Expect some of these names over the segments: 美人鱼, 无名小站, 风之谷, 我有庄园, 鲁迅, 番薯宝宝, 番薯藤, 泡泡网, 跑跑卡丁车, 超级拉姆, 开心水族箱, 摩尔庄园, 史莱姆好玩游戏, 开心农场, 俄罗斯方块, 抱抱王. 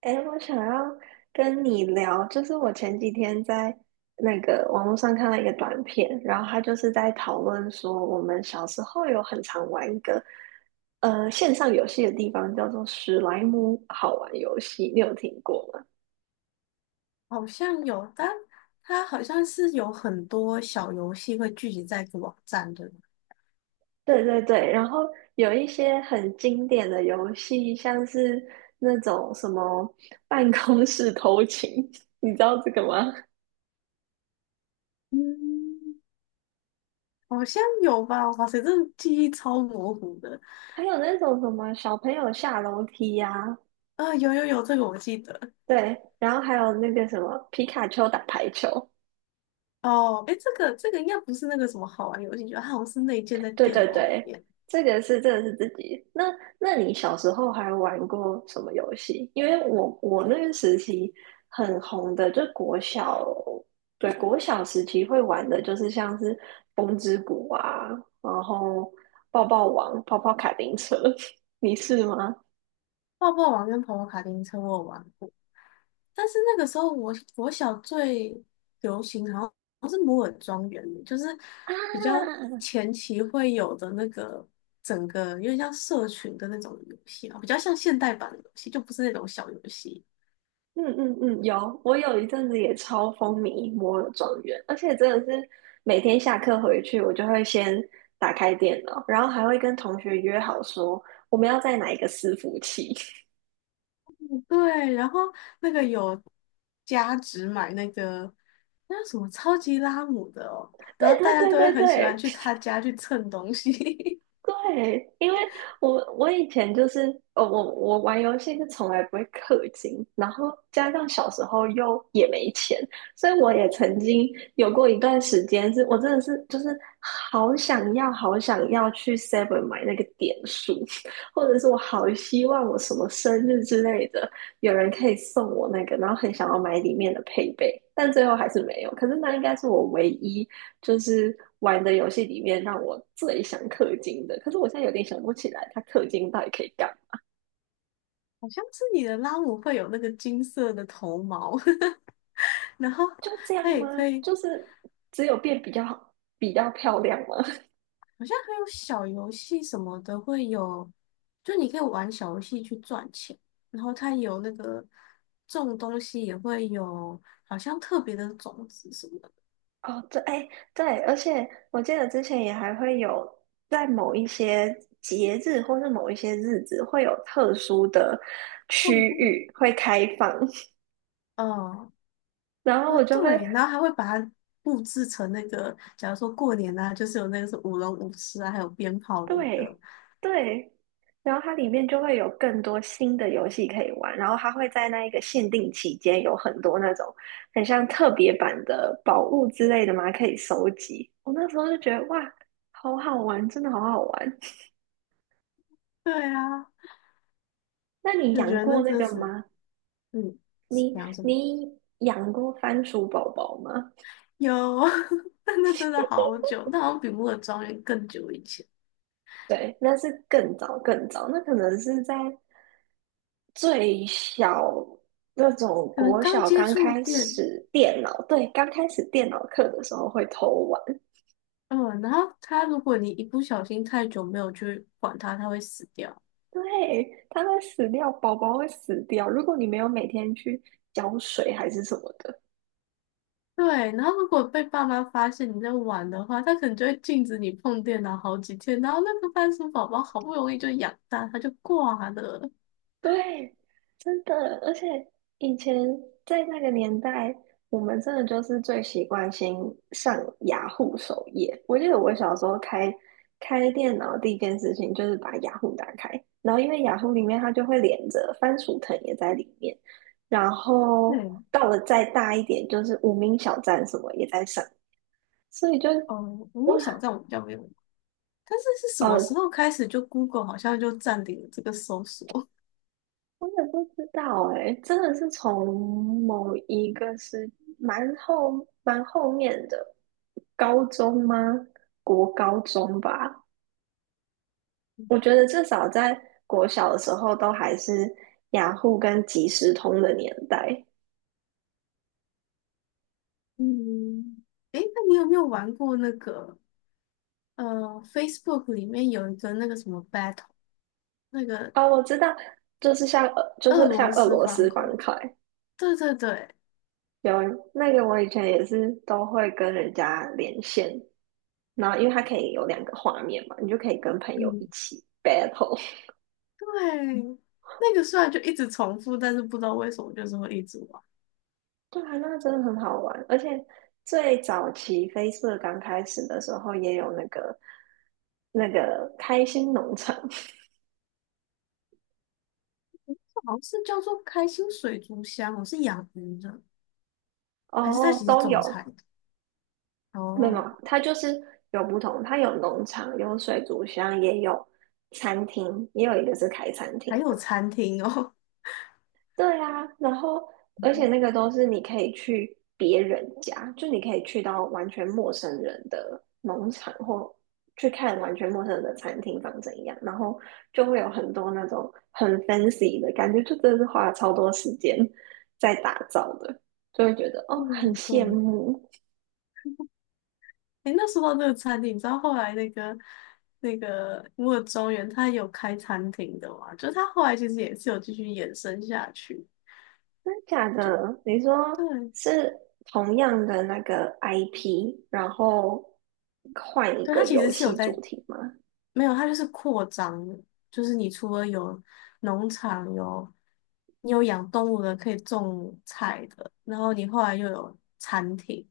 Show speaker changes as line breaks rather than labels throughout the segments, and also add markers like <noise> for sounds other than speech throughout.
哎，我想要跟你聊，就是我前几天在那个网络上看到一个短片，然后他就是在讨论说，我们小时候有很常玩一个线上游戏的地方，叫做史莱姆好玩游戏，你有听过吗？
好像有，但它好像是有很多小游戏会聚集在一个网站，对吗？
对对对，然后有一些很经典的游戏，像是那种什么办公室偷情，<laughs> 你知道这个吗？
嗯，好像有吧？哇塞，这记忆超模糊的。
还有那种什么小朋友下楼梯呀、
啊、有有有，这个我记得。
对，然后还有那个什么皮卡丘打排球，
哦，哎，这个应该不是那个什么好玩游戏，就它好像是内建在
对
电
对
脑里
对，
面。
这个是自己。那你小时候还玩过什么游戏？因为我那个时期很红的，就国小，对国小时期会玩的就是像是风之谷啊，然后抱抱王、跑跑卡丁车，<laughs> 你是吗？
泡泡网跟跑跑卡丁车我有玩过，但是那个时候我小最流行好像是摩尔庄园，就是
啊，
比较前期会有的那个整个有点像社群的那种游戏啊，比较像现代版的游戏，就不是那种小游戏。
嗯嗯嗯，有，我有一阵子也超风靡摩尔庄园，而且真的是每天下课回去，我就会先打开电脑，然后还会跟同学约好说我们要在哪一个伺服器。<laughs>
对，然后那个有加值买那个那叫什么超级拉姆的哦，然
对
后大
对
家
对
都会
对
很喜欢
对，
去他家去蹭东西。<laughs>
对，因为我以前就是我玩游戏是从来不会氪金，然后加上小时候又也没钱，所以我也曾经有过一段时间是，我真的是就是好想要好想要去 Seven 买那个点数，<laughs> 或者是我好希望我什么生日之类的，有人可以送我那个，然后很想要买里面的配备，但最后还是没有。可是那应该是我唯一。就是玩的游戏里面让我最想氪金的，可是我现在有点想不起来，它氪金到底可以干嘛？
好像是你的拉姆会有那个金色的头毛，<laughs> 然后
就这样
它也
吗？
可以。
就是只有变比较好，比较漂亮吗？
好像还有小游戏什么的会有，就你可以玩小游戏去赚钱，然后它有那个种东西也会有，好像特别的种子什么的。
<laughs> 哦，对，哎，对，而且我记得之前也还会有在某一些节日或是某一些日子会有特殊的
动
区
物，
域会开放，
嗯，
<laughs> 然后我就会
对，然后还会把它布置成那个，假如说过年啊，就是有那个是舞龙舞狮啊，还有鞭炮的那个。
对对，然后它里面就会有更多新的游戏可以玩，然后它会在那一个限定期间有很多那种很像特别版的宝物之类的嘛，可以收集。我那时候就觉得哇，好好玩，真的好好玩。
对啊，
那你
就觉
养
得那
过那
真
个
是，
吗？
嗯，
你
讲什么
你养过番薯宝宝吗？
有，<laughs> 但那真的好久，那好像比《摩尔庄园》更久以前。
对，那是更早更早，那可能是在最小那种
可能
国
刚
小
接
刚
触
开
电，
始电脑，对，刚开始电脑课的时候会偷玩，
嗯，然后他如果你一不小心太久没有去管它，它会死掉。
对，它会死掉，宝宝会死掉。如果你没有每天去浇水还是什么的，
对，然后如果被爸妈发现你在玩的话，他可能就会禁止你碰电脑好几天，然后那个番薯宝宝好不容易就养大，它就挂了。
<laughs> 对，真的，而且以前在那个年代，我们真的就是最习惯先上雅虎首页。我记得我小时候开开电脑第一件事情就是把雅虎打开，然后因为雅虎里面它就会连着番薯藤也在里面，然后
对，
到了再大一点就是无名小站什么也在上，所以就
哦，我
哇，
名小在我们家没有玩，但是是什么时
呃。
候开始就 Google 好像就占领了这个搜索？
我也不知道哎、真的是从某一个是蛮后面的高中吗？国高中吧，我觉得至少在国小的时候都还是雅虎跟即时通的年代。
<laughs> 嗯，诶，那你有没有玩过那个呃，Facebook 里面有一个那个什么 Battle，那个
哦，我知道，就
俄
是像
罗
俄
斯
罗斯
方块？
方块，
对对对，
有那个我以前也是都会跟人家连线，然后因为它可以有两个画面嘛，你就可以跟朋友一
嗯，
起 battle。
对，那个虽然就一直重复，但是不知道为什么就是会一直玩。
对啊，那真的很好玩，而且最早期飞 a 刚开始的时候，也有那个开心农场
好像是叫做开心水族箱我是养鱼的，
<laughs>
还是它
哦，
其实
都
种菜
有，
的？
没有，没
哦，
有它就是有不同，它有农场，有水族箱，也有餐厅，也有一个是开餐厅
还有
的。
餐厅哦。
对啊，然后而且
嗯
那个都是你可以去别人家，就你可以去到完全陌生人的农场或去看完全陌生人的餐厅长怎样，然后就会有很多那种很 fancy 的感觉，就真的是花了超多时间在打造的，就会觉得哦很
嗯
羡
对。
慕，
诶，那说到这个餐厅，你知道后来那个摩尔庄园它有开餐厅的嘛？就是它后来其实也是有继续延伸下去。
真的假的？你说
对，
是同样的那个 IP，然后换一
对，
个
它其
游
实是有
戏主
在
题吗？
没有，它就是扩张的就是你除了有农场，有你有养动物的，可以种菜的，然后你后来又有餐厅，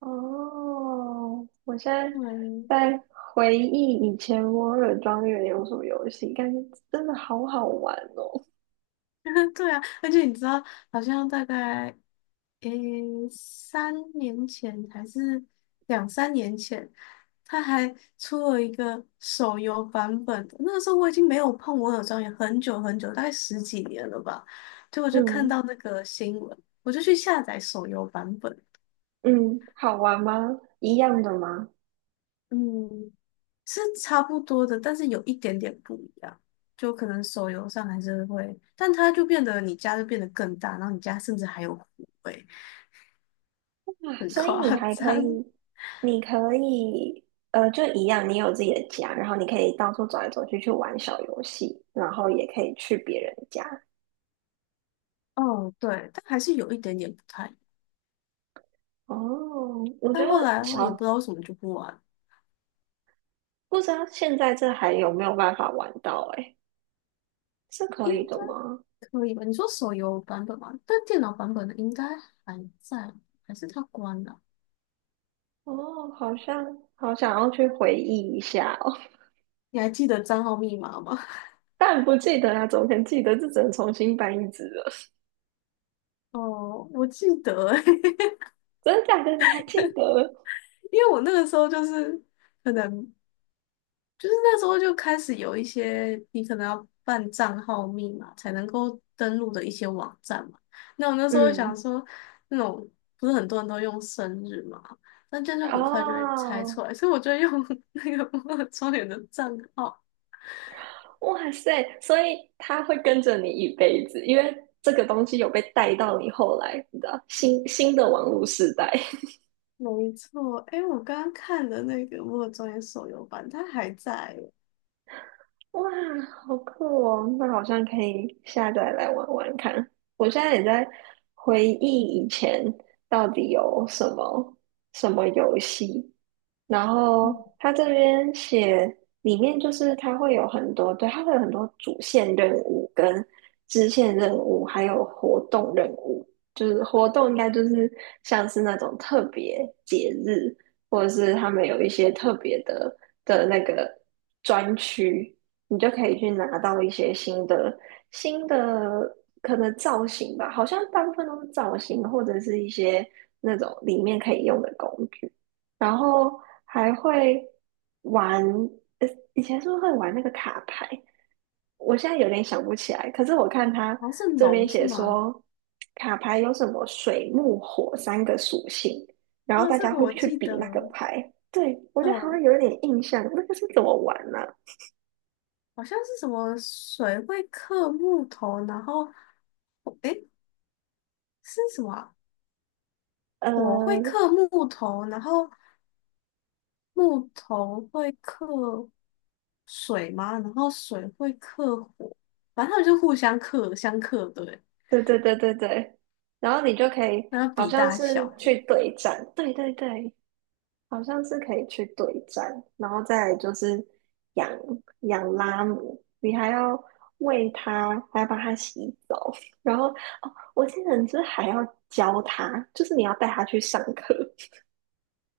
哦，我现在
对，
在回忆以前《摩尔庄园》有什么游戏，感觉真的好好玩哦。
<laughs> 对啊，而且你知道，好像大概诶三年前还是2、3年前，他还出了一个手游版本的那个时候我已经没有碰《我有庄园》很久很久，大概10几年了吧。结果就看
嗯
到那个新闻，我就去下载手游版本。
嗯，好玩吗？一样的吗？
嗯，是差不多的，但是有一点点不一样。就可能手游上还是会，但它就变得你家就变得更大，然后你家甚至还有湖。
啊，
很
所以
夸
你还可
张。
以，你可以，就一样，你有自己的家，然后你可以到处走来走去去玩小游戏，然后也可以去别人家。
<laughs> 哦，对，但还是有一点点不太一样。
哦，我觉
但
得
后来的话也不
小，
知道为什么就不玩，
不知道现在这还有没有办法玩到、欸，诶，是可
应
以的吗？
该可以吧？你说手游版本吗？但电脑版本的应该还在，还是它关了？
哦，好像好想要去回忆一下哦，
你还记得账号密码吗？
<laughs> 但不记得啊，怎么可能记得？这只能重新搬一只了。
<laughs> 哦，我记得欸，<laughs>
<laughs> 真的假的？你还记得？
因为我那个时候就是可能就是那时候就开始有一些你可能要办账号密码才能够登录的一些网站嘛。那我那时候想
嗯，
说，那种不是很多人都用生日嘛，那这样就很快就会猜
哦，
出来，所以我就用 <laughs> 那个摩尔庄园的账号。
哇塞！所以它会跟着你一辈子，因为这个东西有被带到你后来，你知道，新的网络时代。
没错，哎，我刚刚看的那个摩尔庄园手游版，它还在耶。
<laughs> 哇，好酷哦！那好像可以下载来玩玩看。我现在也在回忆以前到底有什么什么游戏。然后
嗯，
他这边写里面就是他会有很多，对，他会有很多主线任务跟支线任务，还有活动任务。就是活动应该就是像是那种特别节日，或者是他们有一些特别的那个专区，你就可以去拿到一些新的可能造型吧，好像大部分都是造型或者是一些那种里面可以用的工具。然后还会玩，呃，以前是不是会玩那个卡牌？我现在有点想不起来。可是我看他
好像是
这边
龙是
写
吗？
说，卡牌有什么水、木、火三个属性，然后
啊，
大
这
家
个
会
我
去
记得，
比那个牌。对，我觉得好像
嗯，
有一点印象，那个是怎么玩呢、
好像是什么水会克木头，然后。哎，是什么啊？火会
呃，
克木头，然后木头会克水吗？然后水会克火，反正他们就互相克，相克对，
对对对对对，然后你就可以，
然后
好
比
像
大
是
小，
去对战，对对对，好像是可以去对战，然后再来就是养养拉姆，你还要喂它，还要帮它洗澡，然后哦，我记得你是不是还要教它，就是你要带它去上课。<laughs>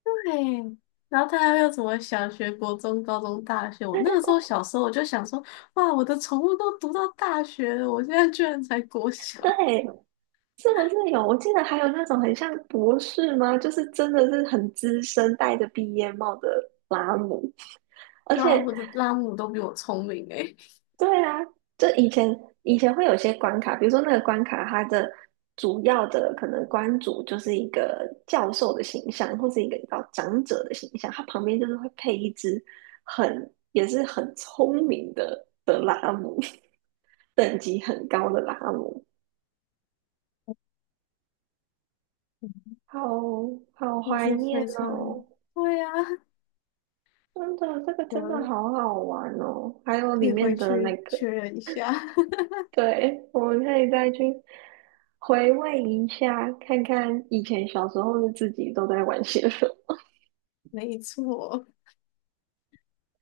对。然后大家又什么小学、国中、高中、大学？我
对
那
对
个时
对
候小时候我就想说，哇，我的宠物都读到大学了，我现在居然才国小，
对，是不是有？我记得还有那种很像博士吗？就是真的是很资深，戴着毕业帽的拉姆。<laughs> 而
对啊，
且
我的拉姆都比我聪明诶、
对啊，就以前会有些关卡，比如说那个关卡，它的主要的可能关主就是一个教授的形象，或是一个比较长者的形象，它旁边就是会配一只很也是很聪明的拉姆，<laughs> 等级很高的拉姆，好好
就
怀
是
念
非常，
哦！
对啊，
真的，这个真的
有
好好玩哦，还有
可
里
以
面
回
的那
去确
个。
认一下。<laughs>
对，我们可以再去回味一下，看看以前小时候的自己都在玩些什么。
没错，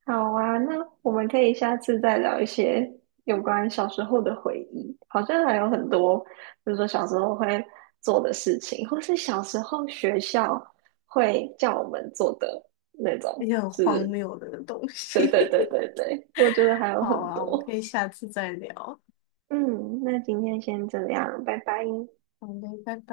好啊，那我们可以下次再聊一些有关小时候的回忆，好像还有很多，比如说小时候会做的事情，或是小时候学校会叫我们做的那种，
一些很
就
荒
是
谬的东
对
西。
对对
<laughs>
对对，我觉得还有
好
很
啊，我们
多。
可以下次再聊。
嗯，那今天先这样，拜拜。
好嘞，拜拜。